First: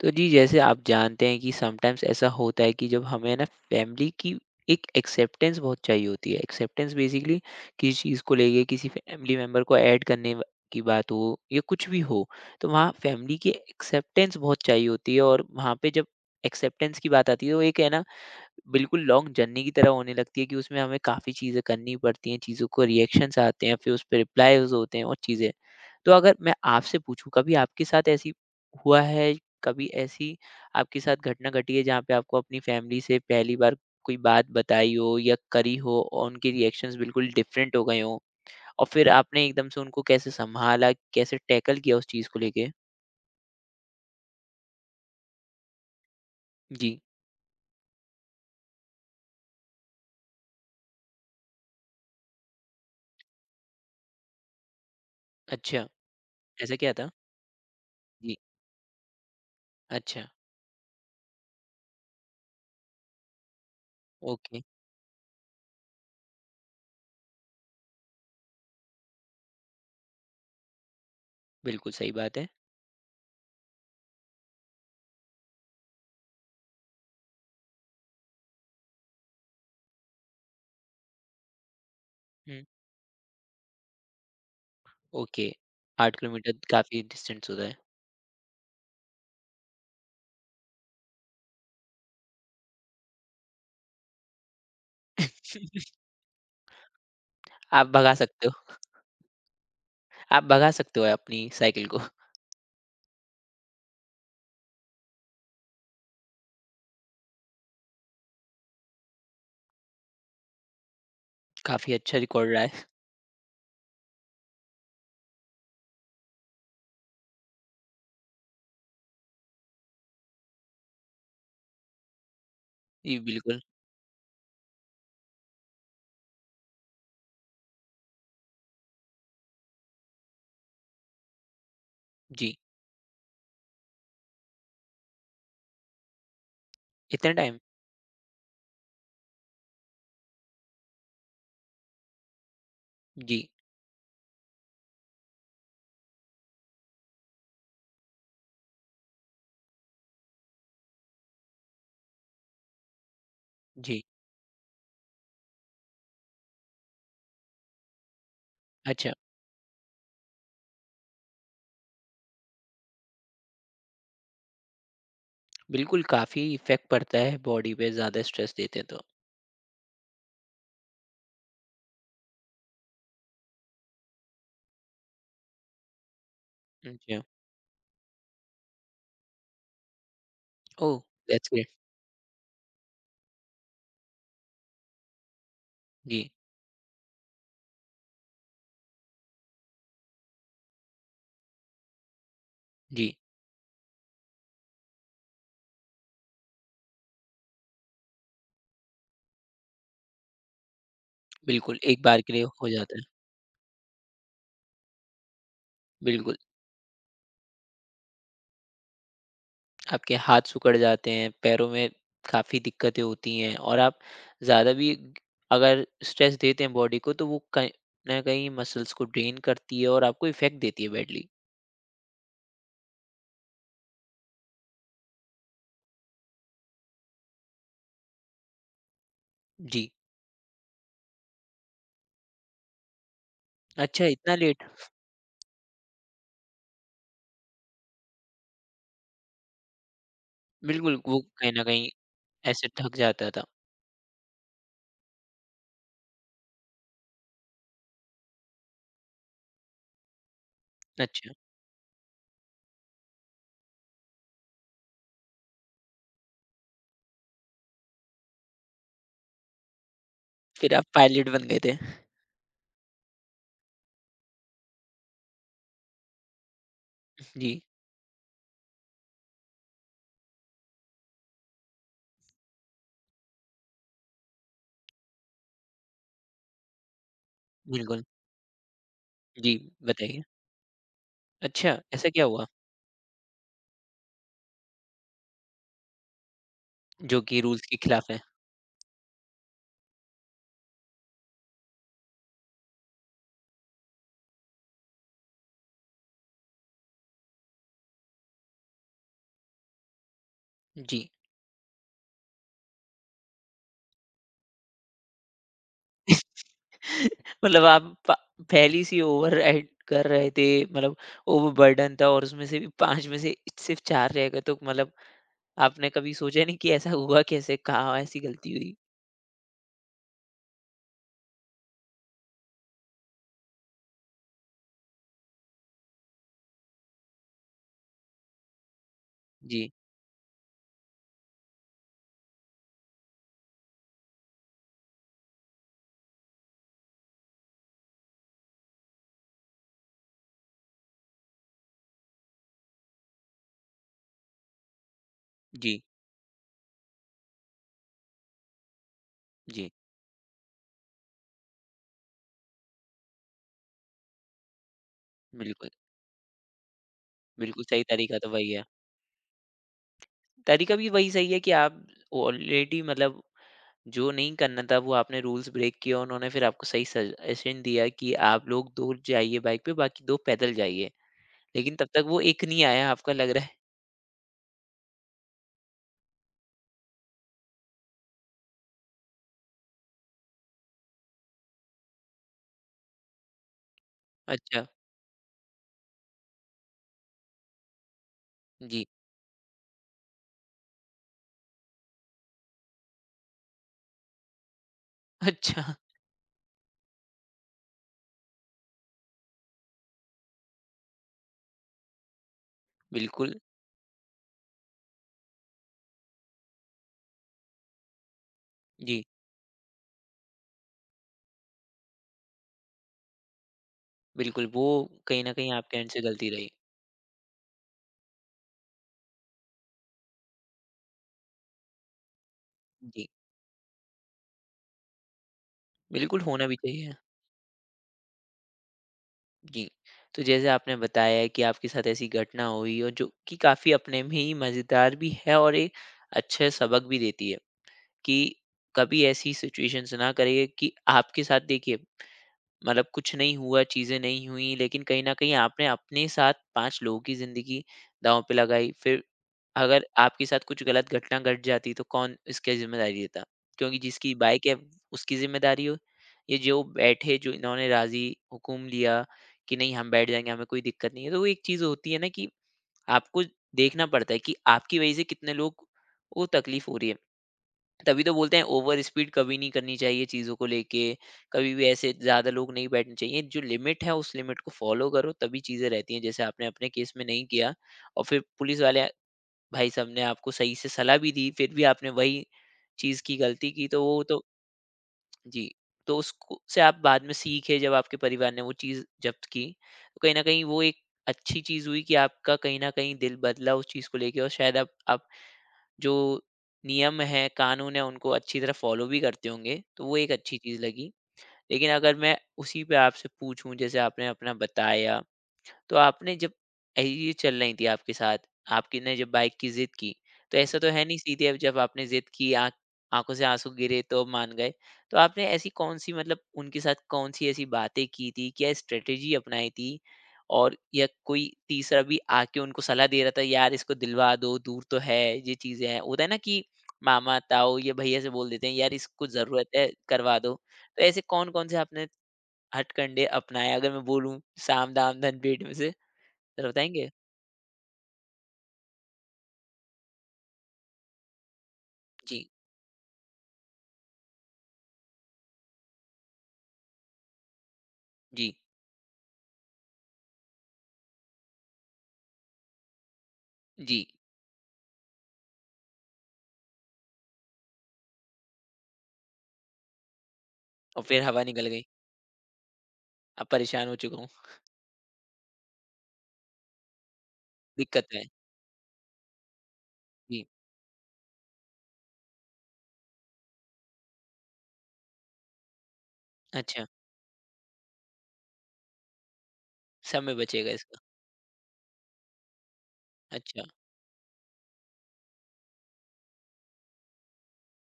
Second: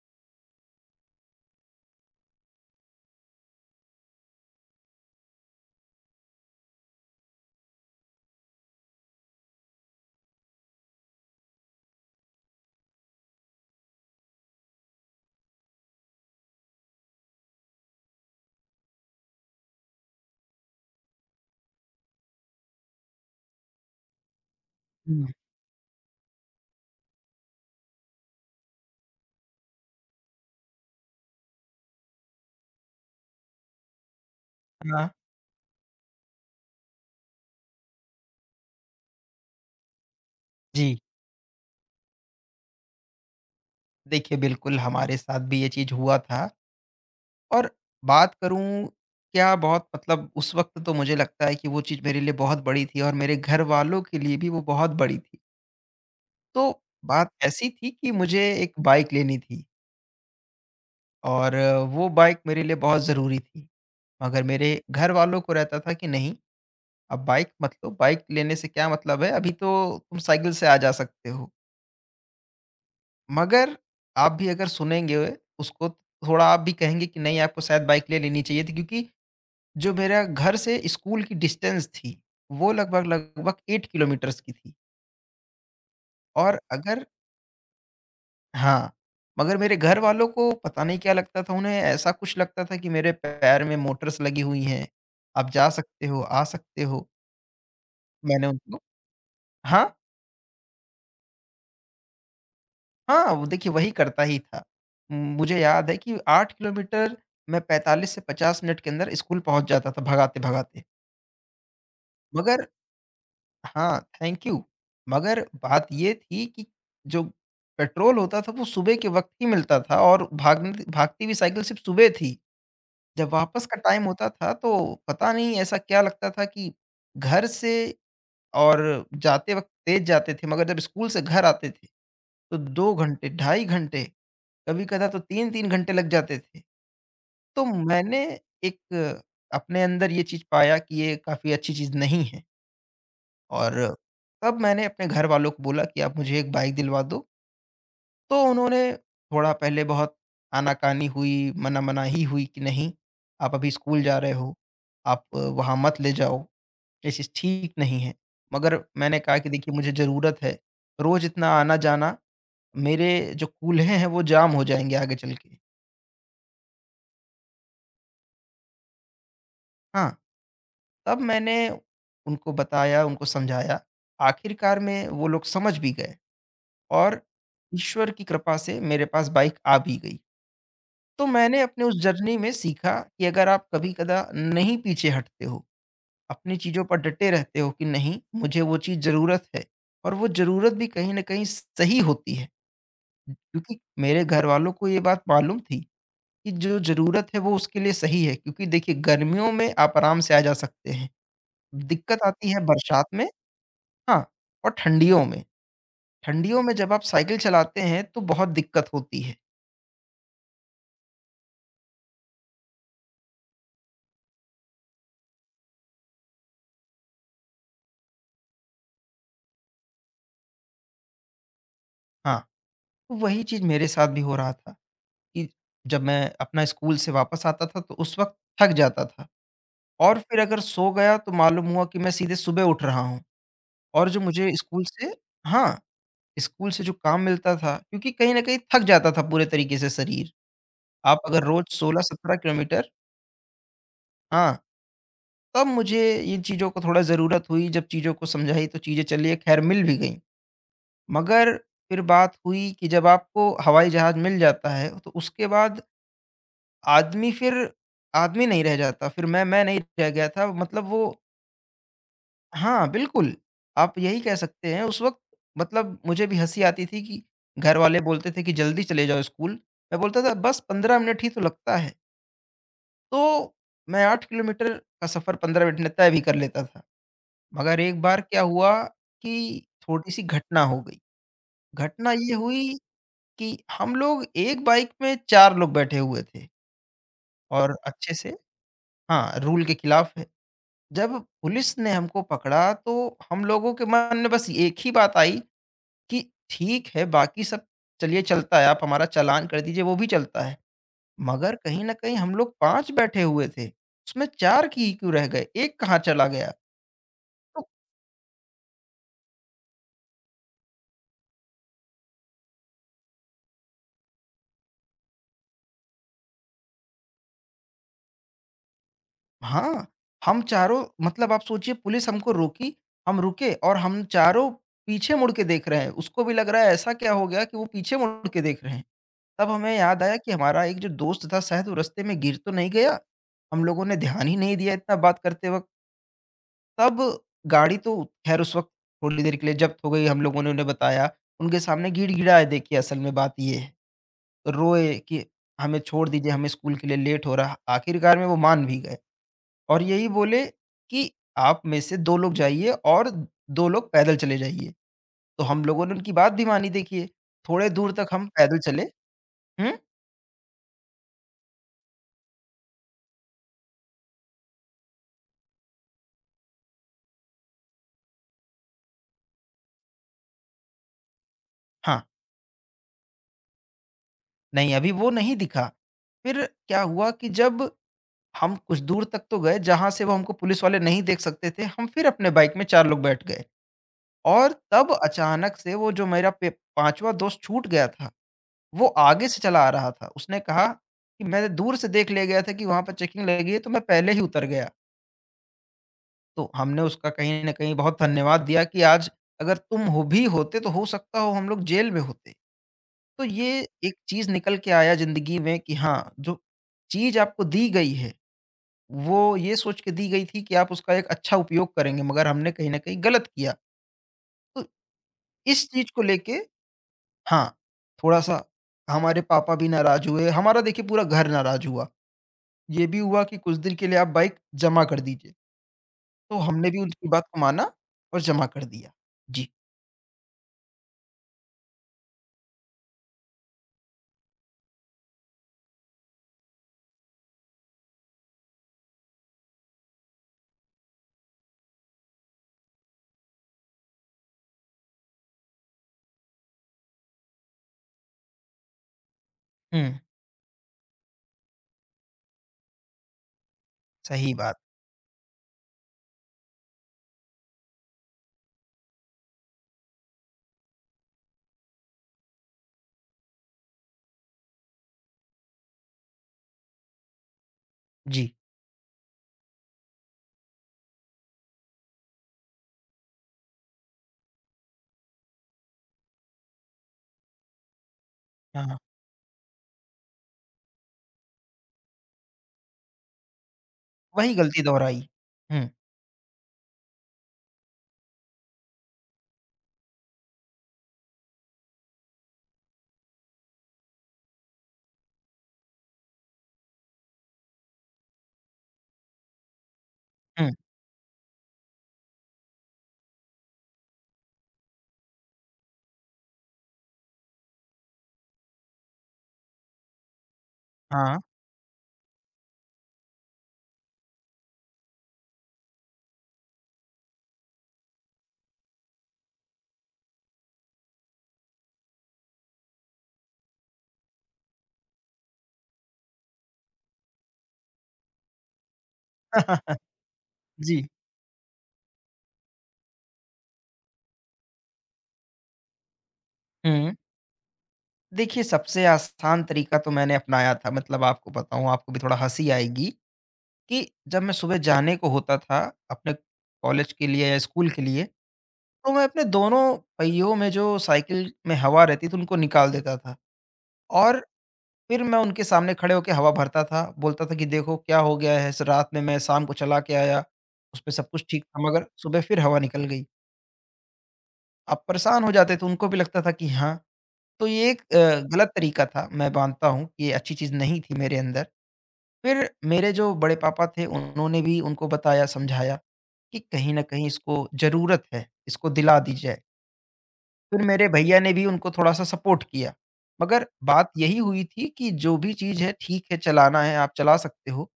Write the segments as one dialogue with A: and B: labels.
A: तो जी जैसे आप जानते हैं कि समटाइम्स ऐसा होता है कि जब हमें ना फैमिली की एक एक्सेप्टेंस बहुत चाहिए होती है। एक्सेप्टेंस बेसिकली किसी चीज़ को लेके किसी फैमिली मेम्बर को ऐड करने की बात हो या कुछ भी हो तो वहाँ फैमिली की एक्सेप्टेंस बहुत चाहिए होती है। और वहाँ पे जब एक्सेप्टेंस की बात आती है तो एक है ना, बिल्कुल लॉन्ग जर्नी की तरह होने लगती है कि उसमें हमें काफ़ी चीज़ें करनी पड़ती हैं, चीज़ों को रिएक्शंस आते हैं, फिर उस पे रिप्लाईज़ होते हैं और
B: हुँ।
A: चीज़ें। तो अगर मैं आपसे पूछूँ कभी आपके साथ ऐसी हुआ है, कभी ऐसी आपके साथ घटना घटी है जहाँ पे आपको अपनी फैमिली से पहली बार कोई बात बताई
B: हाँ।
A: हो या करी हो और उनके रिएक्शंस बिल्कुल डिफरेंट हो गए हों? और फिर आपने एकदम से उनको कैसे सँभाला,
B: जी।
A: कैसे टैकल किया उस चीज़ को लेके?
B: देखिए, बिल्कुल हमारे साथ भी ये चीज़ हुआ था।
A: जी,
B: और बात करूँ क्या, बहुत मतलब उस वक़्त तो मुझे लगता है कि वो चीज़ मेरे लिए बहुत बड़ी थी और मेरे घरवालों के लिए भी वो बहुत बड़ी थी।
A: अच्छा,
B: तो
A: ऐसा क्या था?
B: बात ऐसी थी कि
A: जी,
B: मुझे एक बाइक लेनी थी
A: अच्छा,
B: और वो बाइक मेरे लिए बहुत ज़रूरी थी। मगर
A: ओके,
B: मेरे घरवालों को रहता था कि नहीं, अब बाइक मत लो, बाइक लेने से क्या मतलब है, अभी तो तुम साइकिल से आ जा सकते हो।
A: बिल्कुल सही बात है।
B: मगर आप भी अगर सुनेंगे उसको, थोड़ा आप भी कहेंगे कि नहीं, आपको शायद बाइक ले लेनी चाहिए थी, क्योंकि जो मेरा घर से स्कूल की डिस्टेंस थी
A: हुँ।
B: वो लगभग लगभग 8 किलोमीटर्स की थी।
A: ओके, 8 किलोमीटर
B: और
A: काफ़ी
B: अगर
A: डिस्टेंस होता है।
B: हाँ। मगर मेरे घर वालों को पता नहीं क्या लगता था, उन्हें ऐसा कुछ लगता था कि मेरे पैर में मोटर्स लगी हुई हैं, आप जा सकते हो, आ सकते हो।
A: आप भगा सकते
B: मैंने
A: हो
B: उनको हाँ?
A: आप भगा सकते हो अपनी साइकिल को।
B: हाँ, वो देखिए वही करता ही था। मुझे याद है कि 8 किलोमीटर मैं 45 से 50 मिनट के अंदर स्कूल पहुँच जाता था भगाते-भगाते।
A: काफ़ी अच्छा रिकॉर्ड रहा
B: मगर
A: है।
B: हाँ, थैंक यू। मगर बात ये थी कि जो पेट्रोल होता था वो सुबह के वक़्त ही मिलता था, और भागने भागती हुई साइकिल सिर्फ़ सुबह थी।
A: जी,
B: जब
A: बिल्कुल।
B: वापस का टाइम होता था तो पता नहीं ऐसा क्या लगता था कि घर से, और जाते वक़्त तेज़ जाते थे मगर जब स्कूल से घर आते थे,
A: जी,
B: तो 2 घंटे, 2.5 घंटे, कभी-कदा तो 3-3 घंटे लग जाते थे।
A: इतना टाइम?
B: तो मैंने एक अपने अंदर ये चीज़ पाया कि ये काफ़ी अच्छी चीज़ नहीं है,
A: जी,
B: और तब मैंने अपने घरवालों को बोला कि आप मुझे एक बाइक दिलवा दो। तो उन्होंने थोड़ा पहले बहुत आनाकानी हुई, मना-मनाही हुई कि नहीं, आप अभी
A: जी।
B: स्कूल जा रहे हो, आप वहाँ मत ले जाओ। ये चीज़ ठीक नहीं है। मगर
A: अच्छा,
B: मैंने कहा कि देखिए मुझे ज़रूरत है, रोज़ इतना आना-जाना, मेरे जो कूल्हे हैं वो जाम हो जाएँगे आगे चल के।
A: बिल्कुल काफ़ी इफ़ेक्ट पड़ता है बॉडी पे, ज़्यादा स्ट्रेस देते हैं तो।
B: हाँ, तब मैंने उनको बताया, उनको समझाया, आखिरकार में वो लोग समझ भी गए,
A: अच्छा,
B: और ईश्वर की कृपा से मेरे पास बाइक आ भी गई।
A: ओह!
B: तो
A: दैट्स
B: मैंने
A: ग्रेट।
B: अपने उस जर्नी में सीखा कि अगर आप कभी-कदा नहीं पीछे हटते हो,
A: जी,
B: अपनी चीज़ों पर डटे रहते हो कि नहीं, मुझे वो चीज़ ज़रूरत है, और वो ज़रूरत भी कहीं न कहीं सही होती है।
A: जी,
B: क्योंकि मेरे घर वालों को ये बात मालूम थी कि जो ज़रूरत है वो उसके लिए सही है, क्योंकि देखिए गर्मियों में आप आराम से आ जा सकते हैं।
A: बिल्कुल, एक बार
B: दिक्कत
A: के लिए
B: आती है
A: हो जाता
B: बरसात
A: है।
B: में, हाँ, और ठंडियों में।
A: बिल्कुल।
B: ठंडियों में जब आप साइकिल चलाते हैं तो बहुत दिक्कत होती है।
A: आपके हाथ सिकुड़ जाते हैं, पैरों में काफ़ी दिक्कतें होती हैं और आप ज़्यादा भी अगर स्ट्रेस देते हैं बॉडी को तो वो कहीं न कहीं मसल्स को ड्रेन करती है और आपको इफ़ेक्ट देती है बैडली।
B: हाँ, तो वही चीज़ मेरे साथ भी हो रहा था कि जब मैं अपना स्कूल से वापस आता था तो उस वक़्त थक जाता था,
A: जी,
B: और फिर अगर सो गया तो मालूम हुआ कि मैं सीधे सुबह उठ रहा हूँ।
A: अच्छा
B: और जो
A: इतना
B: मुझे
A: लेट?
B: स्कूल से हाँ। स्कूल से जो काम मिलता था, क्योंकि कहीं न कहीं थक जाता था पूरे तरीके से शरीर।
A: बिल्कुल, वो
B: आप अगर
A: कहीं न
B: रोज़
A: कहीं
B: 16-17
A: ऐसे
B: किलोमीटर।
A: थक जाता था।
B: हाँ, तब मुझे इन चीज़ों को थोड़ा ज़रूरत हुई, जब चीज़ों को समझाई तो चीज़ें चलिए ख़ैर मिल भी गईं।
A: अच्छा,
B: मगर फिर बात हुई कि जब आपको हवाई जहाज़ मिल जाता है, तो उसके बाद आदमी फिर आदमी नहीं रह जाता, फिर मैं नहीं रह गया था
A: फिर आप
B: मतलब वो।
A: पायलट बन गए थे।
B: हाँ, बिल्कुल, आप यही कह सकते हैं उस वक़्त। मतलब मुझे भी हँसी आती थी कि
A: जी,
B: घरवाले बोलते थे कि जल्दी चले जाओ स्कूल, मैं बोलता था बस 15 मिनट ही तो लगता है, तो मैं 8 किलोमीटर का सफ़र 15 मिनट में तय भी कर लेता था। मगर एक
A: बिल्कुल।
B: बार क्या हुआ
A: जी,
B: कि
A: बताइए।
B: थोड़ी-सी घटना हो गई,
A: अच्छा, ऐसा
B: घटना
A: क्या
B: ये
A: हुआ?
B: हुई कि हम लोग एक बाइक में 4 लोग बैठे हुए थे
A: जो कि रूल्स के
B: और
A: खिलाफ
B: अच्छे
A: है?
B: से। हाँ, रूल के खिलाफ है। जब पुलिस ने हमको पकड़ा तो हम लोगों के मन में बस एक ही बात आई कि ठीक है, बाकी सब चलिए चलता है, आप हमारा चालान कर दीजिए, वो भी चलता है।
A: जी।
B: मगर कहीं न कहीं हम लोग 5 बैठे हुए थे, उसमें 4 की क्यों रह गए? 1 कहाँ चला गया?
A: मतलब
B: तो
A: आप प पहली सी ओवरराइड कर रहे थे, मतलब ओवरबर्डन था और उसमें से भी 5 में से सिर्फ़ 4 रह गए तो मतलब आपने कभी सोचा नहीं कि ऐसा हुआ कैसे? कहाँ ऐसी गलती हुई?
B: हाँ, हम चारों, मतलब आप सोचिए, पुलिस हमको रोकी, हम रुके और हम चारों पीछे मुड़ के देख रहे हैं। उसको भी लग रहा है ऐसा क्या हो गया कि वो पीछे मुड़ के देख रहे हैं। तब
A: जी,
B: हमें याद आया कि हमारा एक जो दोस्त था शायद वो रास्ते में गिर तो नहीं गया? हम लोगों ने ध्यान ही नहीं दिया इतना बात करते वक़्त। तब गाड़ी तो ख़ैर उस वक़्त थोड़ी देर के लिए ज़ब्त हो गई, हम लोगों ने उन्हें बताया। उनके सामने गिड़गिड़ाए, देखिए असल में बात ये है। तो रोए कि हमें
A: जी,
B: छोड़ दीजिए, हमें स्कूल के लिए लेट हो रहा। आखिरकार में वो मान भी गए,
A: जी।
B: और यही बोले कि आप में से 2 लोग जाइए और 2 लोग पैदल चले जाइए। तो हम
A: बिल्कुल,
B: लोगों ने उनकी बात भी मानी, देखिए।
A: बिल्कुल
B: थोड़े
A: सही
B: दूर तक
A: तरीका
B: हम
A: तो वही
B: पैदल
A: है।
B: चले। हुँ,
A: तरीका भी वही सही है कि आप ऑलरेडी, मतलब जो नहीं करना था वो आपने रूल्स ब्रेक किया, उन्होंने फिर आपको सही सजेशन दिया कि आप लोग 2 जाइए बाइक पे, बाकी 2 पैदल जाइए। लेकिन तब
B: हाँ,
A: तक वो 1 नहीं आया आपका लग रहा है।
B: नहीं अभी वो नहीं दिखा। फिर क्या हुआ कि जब हम कुछ दूर तक तो गए जहाँ से वो हमको पुलिस वाले नहीं देख सकते थे। हम फिर अपने बाइक में 4 लोग बैठ गए, और
A: अच्छा,
B: तब अचानक से वो जो मेरा पे 5वाँ दोस्त छूट गया था,
A: जी।
B: वो आगे से चला आ रहा था। उसने कहा कि मैं दूर से देख ले गया था कि वहाँ पर चेकिंग लगी है, तो मैं पहले ही उतर गया।
A: अच्छा।
B: तो हमने उसका कहीं न कहीं बहुत धन्यवाद दिया कि आज अगर तुम हो भी होते तो हो सकता हो हम लोग जेल में होते। तो
A: बिल्कुल,
B: ये एक चीज़ निकल के आया ज़िंदगी में कि हाँ, जो चीज़ आपको दी गई है
A: जी,
B: वो ये सोच के दी गई थी कि आप उसका एक अच्छा उपयोग करेंगे, मगर हमने कहीं न कहीं गलत किया।
A: बिल्कुल, वो
B: तो
A: कहीं न कहीं
B: इस
A: आपके एंड
B: चीज़
A: से
B: को
A: गलती
B: लेके,
A: रही।
B: हाँ, थोड़ा-सा हमारे पापा भी नाराज़ हुए, हमारा देखिए पूरा घर नाराज़ हुआ। ये भी
A: जी,
B: हुआ कि कुछ दिन के लिए आप बाइक जमा कर दीजिए,
A: बिल्कुल
B: तो
A: होना भी
B: हमने भी
A: चाहिए।
B: उनकी बात को माना और जमा कर दिया। जी।
A: जी, तो जैसे आपने बताया है कि आपके साथ ऐसी घटना हुई और जो कि काफ़ी अपने में ही मज़ेदार भी है और एक अच्छे सबक भी देती है कि कभी ऐसी सिचुएशंस ना करिए कि आपके साथ देखिए, मतलब कुछ नहीं हुआ, चीज़ें नहीं हुई, लेकिन कहीं न कहीं आपने अपने साथ 5 लोगों की ज़िंदगी दाँव पे लगाई। फिर
B: हुँ,
A: अगर आपके साथ कुछ गलत घटना घट जाती तो कौन इसकी ज़िम्मेदारी लेता? क्योंकि जिसकी
B: सही
A: बाइक है
B: बात।
A: उसकी ज़िम्मेदारी हो, ये जो बैठे जो इन्होंने राज़ी हुकुम लिया कि नहीं हम बैठ जाएँगे, हमें कोई दिक्कत नहीं है। तो वो एक चीज़ होती है ना कि आपको देखना पड़ता है कि आपकी वजह से कितने लोग को तकलीफ़ हो रही है। तभी तो
B: जी।
A: बोलते हैं ओवर स्पीड कभी नहीं करनी चाहिए चीज़ों को लेके, कभी भी ऐसे ज़्यादा लोग नहीं बैठने चाहिए। जो लिमिट है उस लिमिट को फ़ॉलो करो तभी चीज़ें रहती हैं। जैसे आपने अपने केस में नहीं किया और फिर पुलिस
B: हाँ,
A: वाले भाई साहब ने आपको सही से सलाह भी दी, फिर भी आपने वही चीज़ की गलती की, तो वो तो
B: वही गलती दोहराई।
A: जी,
B: हुँ,
A: तो उसको से आप बाद में सीखे जब आपके परिवार ने वो चीज़ जब्त की, तो कहीं न कहीं वो एक अच्छी चीज़ हुई कि आपका कहीं न कहीं दिल बदला उस चीज़ को लेके और शायद अब आप जो नियम हैं, कानून हैं, उनको अच्छी तरह फ़ॉलो भी करते होंगे, तो वो एक अच्छी
B: हुँ,
A: चीज़ लगी। लेकिन अगर मैं उसी पे आपसे पूछूँ, जैसे आपने अपना बताया, तो आपने जब ऐ ये चल रही थी आपके साथ, आपकी ने जब बाइक की ज़िद की, तो ऐसा तो है नहीं
B: हाँ।
A: सीधे अब जब आपने ज़िद की आँखों से आँसू गिरे तो मान गए। तो आपने ऐसी कौन-सी, मतलब उनके साथ कौन-सी ऐसी बातें की थी? क्या स्ट्रैटेजी अपनाई थी? और या कोई तीसरा भी आके उनको सलाह दे रहा था यार इसको दिलवा दो, दूर तो है, ये चीज़ें हैं। होता है ना कि मामा, ताऊ या भैया से बोल देते हैं यार इसको ज़रूरत है, करवा दो।
B: जी,
A: तो ऐसे कौन-कौन से आपने हथकंडे अपनाए अगर मैं बोलूँ, साम दाम दंड भेंट में से? ज़रा बताएँगे?
B: हुँ। देखिए सबसे आसान तरीका तो मैंने अपनाया था, मतलब आपको बताऊँ, आपको भी थोड़ा
A: जी,
B: हँसी आएगी। कि जब मैं सुबह जाने को होता था अपने कॉलेज के लिए या स्कूल के लिए,
A: जी,
B: तो मैं अपने दोनों पहियों में, जो साइकिल में हवा रहती थी, उनको निकाल देता था।
A: जी।
B: और फिर मैं उनके सामने खड़े होके हवा भरता था, बोलता था कि देखो क्या हो गया है, स रात में मैं शाम को चला के आया,
A: और
B: उसमें
A: फिर
B: सब
A: हवा
B: कुछ ठीक
A: निकल गई।
B: था मगर सुबह फिर हवा निकल गई।
A: अब परेशान हो चुका हूँ,
B: आप परेशान हो जाते थे, उनको भी लगता था कि हाँ। तो ये एक
A: दिक्कत है।
B: गलत तरीका था, मैं मानता हूँ, कि ये
A: जी,
B: अच्छी चीज़ नहीं थी मेरे अंदर। फिर मेरे जो बड़े पापा थे उन्होंने भी उनको बताया, समझाया कि
A: अच्छा,
B: कहीं न कहीं इसको ज़रूरत है, इसको दिला दी जाए।
A: समय बचेगा
B: फिर
A: इसका।
B: मेरे भैया ने भी उनको थोड़ा-सा सपोर्ट किया।
A: अच्छा,
B: मगर बात यही हुई थी कि जो भी चीज़ है ठीक है, चलाना है आप चला सकते हो,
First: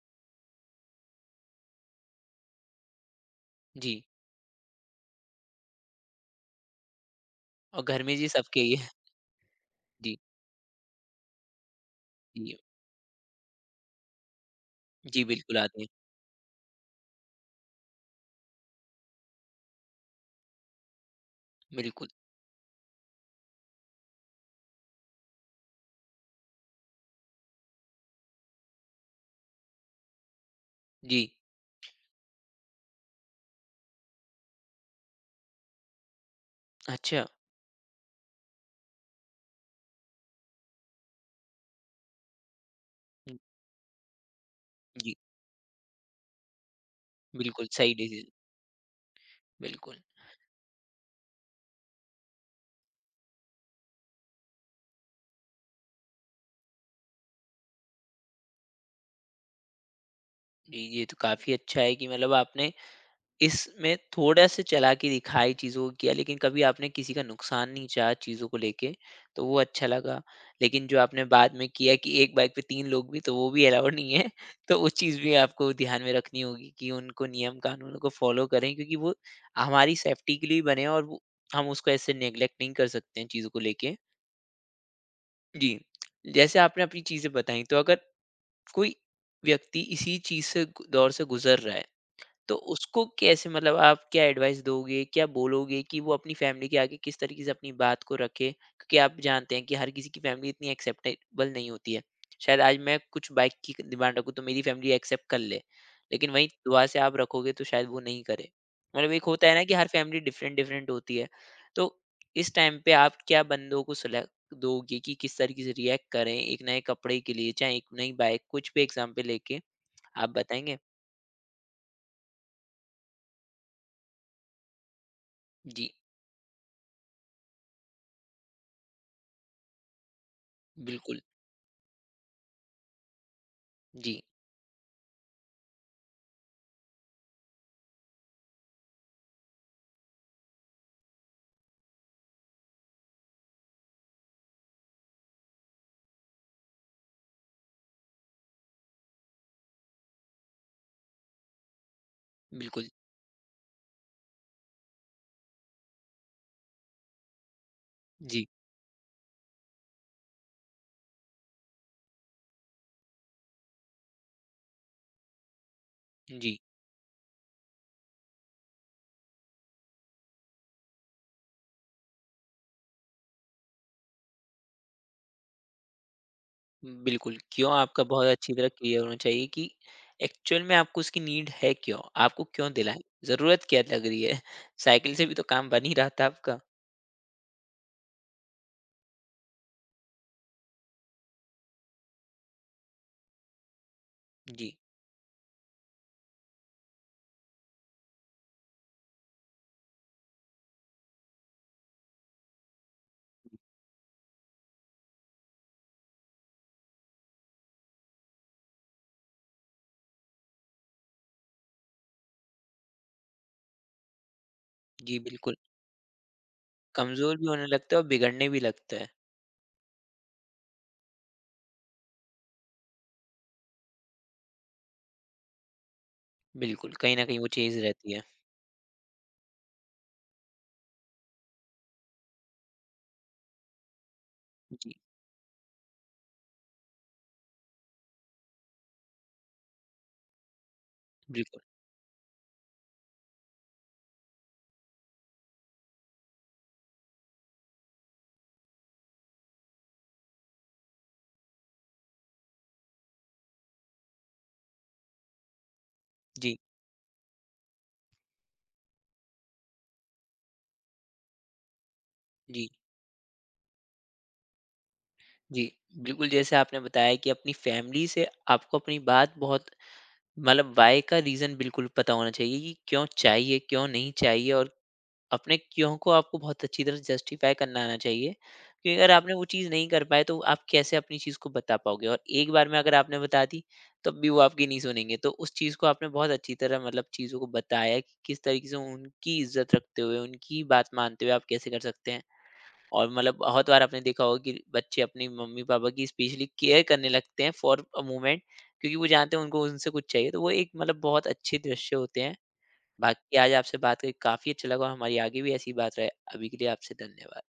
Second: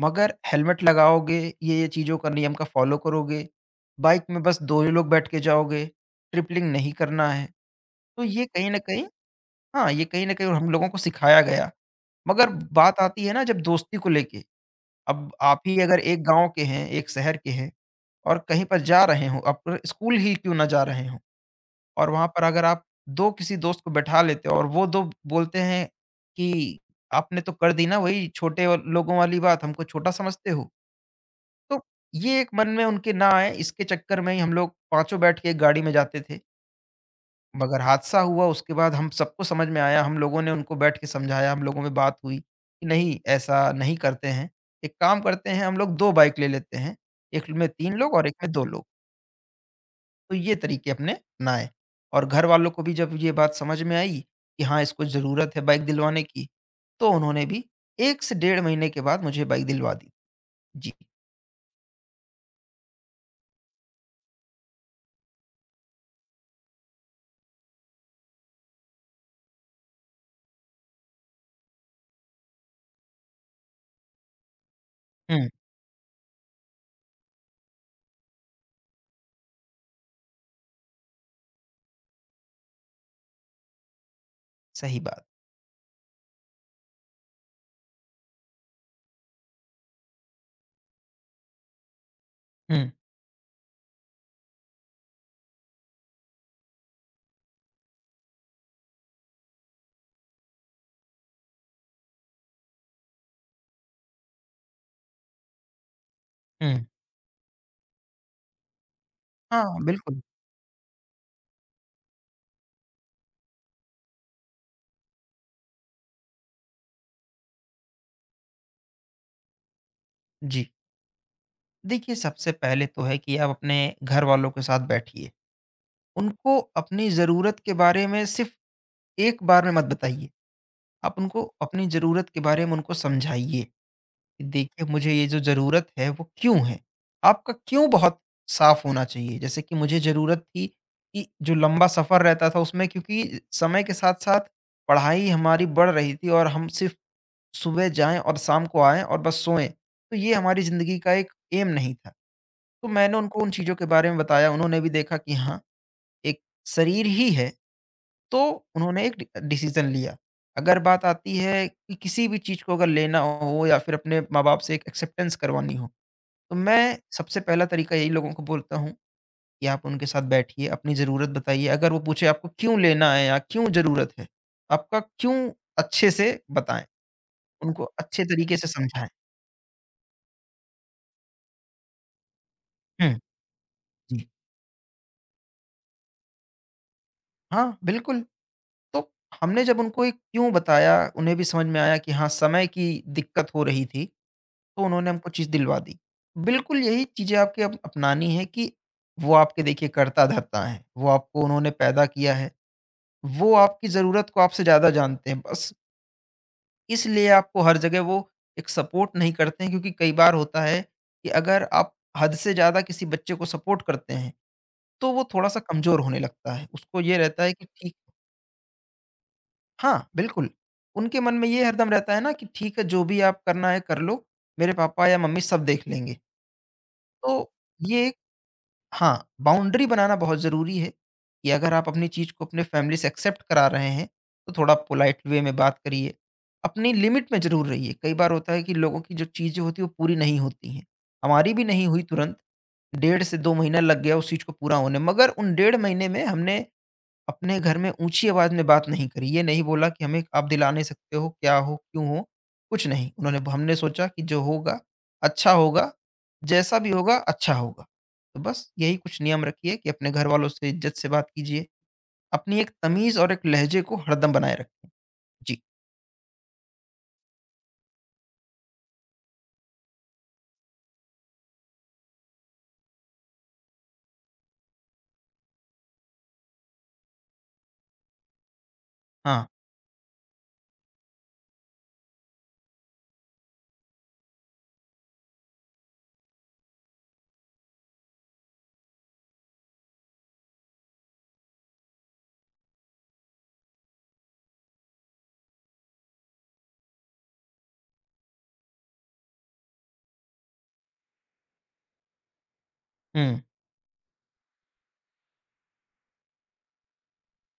B: मगर हेलमेट लगाओगे, ये-ये चीज़ों का नियम का फ़ॉलो करोगे,
A: जी,
B: बाइक में बस 2 ही लोग बैठ के जाओगे, ट्रिपलिंग नहीं करना है।
A: और घर में
B: तो
A: जी
B: ये
A: सबके
B: कहीं
A: ये
B: न कहीं। हाँ, ये
A: जी,
B: कहीं न कहीं हम लोगों को सिखाया गया। मगर
A: जी,
B: बात आती है ना जब दोस्ती को लेके,
A: जी,
B: अब
A: बिल्कुल
B: आप ही
A: आते हैं।
B: अगर एक गाँव के हैं, एक शहर के हैं और कहीं पर जा रहे हो, आप स्कूल ही क्यों ना जा रहे हो,
A: बिल्कुल,
B: और वहाँ पर अगर आप 2 किसी दोस्त को बैठा लेते हो और वो 2 बोलते हैं कि आपने तो कर दी ना वही छोटे व लोगों वाली बात, हमको छोटा समझते हो।
A: जी,
B: तो ये एक मन में उनके ना आए, इसके चक्कर में ही हम लोग पाँचों बैठ के एक गाड़ी में जाते थे।
A: अच्छा।
B: मगर हादसा हुआ, उसके बाद हम सबको समझ में आया, हम लोगों ने उनको बैठ के समझाया, हम लोगों में बात हुई कि नहीं, ऐसा नहीं करते हैं। एक
A: जी,
B: काम करते हैं, हम लोग 2 बाइक ले लेते हैं, एक
A: बिल्कुल
B: में
A: सही
B: 3 लोग और
A: डिसीज़न,
B: एक में 2 लोग।
A: बिल्कुल।
B: तो ये तरीके अपने अपनाए, और घरवालों को भी जब ये बात समझ में आई कि हाँ, इसको ज़रूरत है बाइक दिलवाने की, तो उन्होंने भी 1 से 1.5 महीने के बाद मुझे बाइक दिलवा दी।
A: जी,
B: जी।
A: ये तो काफ़ी अच्छा है कि मतलब आपने इसमें थोड़ा सा चालाकी दिखाई चीज़ों को किया, लेकिन कभी आपने किसी का नुकसान नहीं चाहा चीज़ों को लेके, तो वो अच्छा लगा। लेकिन जो आपने बाद में किया कि एक बाइक पे 3 लोग भी, तो वो भी अलाउड नहीं है। तो वो चीज़ भी
B: हुँ,
A: आपको ध्यान में रखनी होगी कि उनको नियम कानूनों को फ़ॉलो करें, क्योंकि वो हमारी सेफ्टी के लिए ही बने हैं और वो हम उसको ऐसे नेग्लेक्ट नहीं कर सकते हैं चीज़ों को लेके।
B: सही बात।
A: जी, जैसे आपने अपनी चीज़ें बताई, तो अगर कोई व्यक्ति इसी चीज़ से ग दौर से गुज़र रहा है तो
B: हुँ,
A: उसको कैसे, मतलब आप क्या एडवाइस दोगे, क्या बोलोगे कि वो अपनी फैमिली के आगे किस तरीके से अपनी बात को रखे? क्योंकि आप जानते हैं कि हर किसी की फैमिली इतनी एक्सेप्टेबल नहीं होती है। शायद आज मैं कुछ बाइक की डिमांड रखूँ तो मेरी फैमिली एक्सेप्ट कर ले, लेकिन वहीं दुआ
B: हुँ।
A: से आप रखोगे तो शायद वो नहीं करे। मतलब एक होता है ना कि
B: हाँ,
A: हर फैमिली
B: बिल्कुल।
A: डिफरेंट डिफरेंट होती है। तो इस टाइम पे आप क्या बंदों को सलाह दोगे कि किस तरीके से रिएक्ट करें एक नए कपड़े के लिए, चाहे एक नई बाइक, कुछ भी एग्ज़ाम्पल लेके आप
B: जी।
A: बताएँगे?
B: देखिए सबसे पहले तो है कि आप अपने घरवालों के साथ बैठिए।
A: जी,
B: उनको अपनी ज़रूरत के बारे में सिर्फ़ एक बार में मत बताइए। आप
A: बिल्कुल।
B: उनको अपनी ज़रूरत के बारे में उनको समझाइए कि
A: जी।
B: देखिए मुझे ये जो ज़रूरत है वो क्यों है? आपका क्यों बहुत साफ़ होना चाहिए। जैसे कि मुझे ज़रूरत थी कि जो लंबा सफ़र रहता था उसमें, क्योंकि समय के साथ-साथ पढ़ाई हमारी बढ़ रही थी, और हम सिर्फ़ सुबह जाएँ और शाम को आएँ और बस सोएँ, तो ये हमारी ज़िंदगी का एक एम नहीं था। तो
A: बिल्कुल,
B: मैंने उनको उन चीज़ों के बारे में बताया, उन्होंने भी देखा कि हाँ, एक शरीर ही है, तो
A: जी,
B: उन्होंने एक डि डिसीज़न लिया। अगर बात आती है कि किसी भी चीज़ को अगर लेना हो या फिर अपने माँ-बाप से एक एक्सेप्टेंस करवानी हो, तो
A: जी।
B: मैं सबसे पहला तरीका यही लोगों को बोलता हूँ कि आप उनके साथ बैठिए, अपनी ज़रूरत बताइए। अगर वो पूछे आपको क्यों लेना है या क्यों ज़रूरत है? आपका क्यों अच्छे से बताएँ,
A: बिल्कुल, क्यों
B: उनको
A: आपका
B: अच्छे
A: बहुत अच्छी
B: तरीके
A: तरह
B: से
A: क्लियर
B: समझाएँ।
A: होना चाहिए कि एक्चुअल में आपको उसकी नीड है क्यों? आपको क्यों दिलाएँ?
B: हुँ,
A: ज़रूरत क्या लग रही
B: जी।
A: है? साइकिल से भी तो काम बन ही रहा था आपका।
B: हाँ, बिल्कुल। तो हमने जब उनको एक क्यों बताया, उन्हें भी समझ में आया कि हाँ, समय की दिक्कत हो रही थी।
A: जी,
B: तो उन्होंने हमको चीज़ दिलवा दी। बिल्कुल यही चीज़ें आपके अब अपनानी है कि वो आपके देखिए कर्ता-धर्ता हैं, वो आपको उन्होंने पैदा किया है, वो आपकी ज़रूरत को आपसे ज़्यादा जानते हैं। बस इसलिए आपको हर जगह वो एक सपोर्ट नहीं करते हैं, क्योंकि कई बार होता है कि अगर आप हद से ज़्यादा किसी बच्चे को सपोर्ट करते हैं, तो
A: जी
B: वो
A: बिल्कुल।
B: थोड़ा-सा कमज़ोर होने लगता है। उसको ये
A: कमज़ोर
B: रहता
A: भी
B: है कि
A: होने
B: ठीक।
A: लगता है और बिगड़ने भी लगता है।
B: हाँ, बिल्कुल। उनके मन में ये हरदम रहता है ना कि ठीक है जो भी आप करना है कर लो, मेरे पापा या मम्मी सब देख लेंगे।
A: बिल्कुल, कहीं न कहीं वो
B: तो
A: चीज़ रहती
B: ये,
A: है।
B: हाँ, बाउंड्री बनाना बहुत ज़रूरी है, कि अगर आप अपनी चीज़ को अपने फैमिली से एक्सेप्ट करा रहे हैं, तो थोड़ा
A: जी,
B: पोलाइट वे में बात करिए। अपनी लिमिट में ज़रूर रहिए, कई बार होता है कि लोगों की जो चीज़ें होती हैं, वो पूरी नहीं होती हैं। हमारी
A: बिल्कुल।
B: भी नहीं हुई तुरंत, डेढ़ से 2 महीना लग गया उस चीज़ को पूरा होने में, मगर उन 1.5 महीने में हमने अपने घर में ऊँची आवाज़ में बात नहीं करी। ये नहीं बोला कि हमें आप दिला नहीं सकते हो, क्या हो, क्यों हो, कुछ नहीं। उन्होंने हमने सोचा कि जो होगा, अच्छा होगा,
A: जी,
B: जैसा भी होगा अच्छा होगा। तो बस यही कुछ नियम रखिए कि अपने घरवालों से इज़्ज़त से बात कीजिए। अपनी
A: जी,
B: एक तमीज़ और एक लहज़े को हरदम बनाए रखें। जी।
A: जी। बिल्कुल, जैसे आपने बताया कि अपनी फैमिली से आपको अपनी बात बहुत, मतलब व्हाय का रीज़न बिल्कुल पता होना चाहिए कि क्यों चाहिए, क्यों नहीं चाहिए और अपने क्यों को आपको बहुत अच्छी तरह जस्टिफाई करना आना चाहिए कि अगर आपने वो
B: हाँ।
A: चीज़ नहीं कर पाए तो आप कैसे अपनी चीज़ को बता पाओगे और एक बार में अगर आपने बता दी तब भी वो आपकी नहीं सुनेंगे, तो उस चीज़ को आपने बहुत अच्छी तरह, मतलब चीज़ों को बताया कि किस तरीके से उनकी इज्जत रखते हुए उनकी बात मानते हुए आप कैसे कर सकते हैं और मतलब बहुत बार आपने देखा होगा कि बच्चे अपनी मम्मी पापा की स्पेशली केयर करने लगते हैं फॉर अ मोमेंट, क्योंकि वो जानते हैं उनको उनसे कुछ चाहिए, तो वो एक मतलब बहुत अच्छे दृश्य होते हैं। बाकी
B: हुँ।
A: आज आपसे बात करके काफ़ी अच्छा लगा, हमारी आगे भी ऐसी बात रहे। अभी के लिए आपसे धन्यवाद।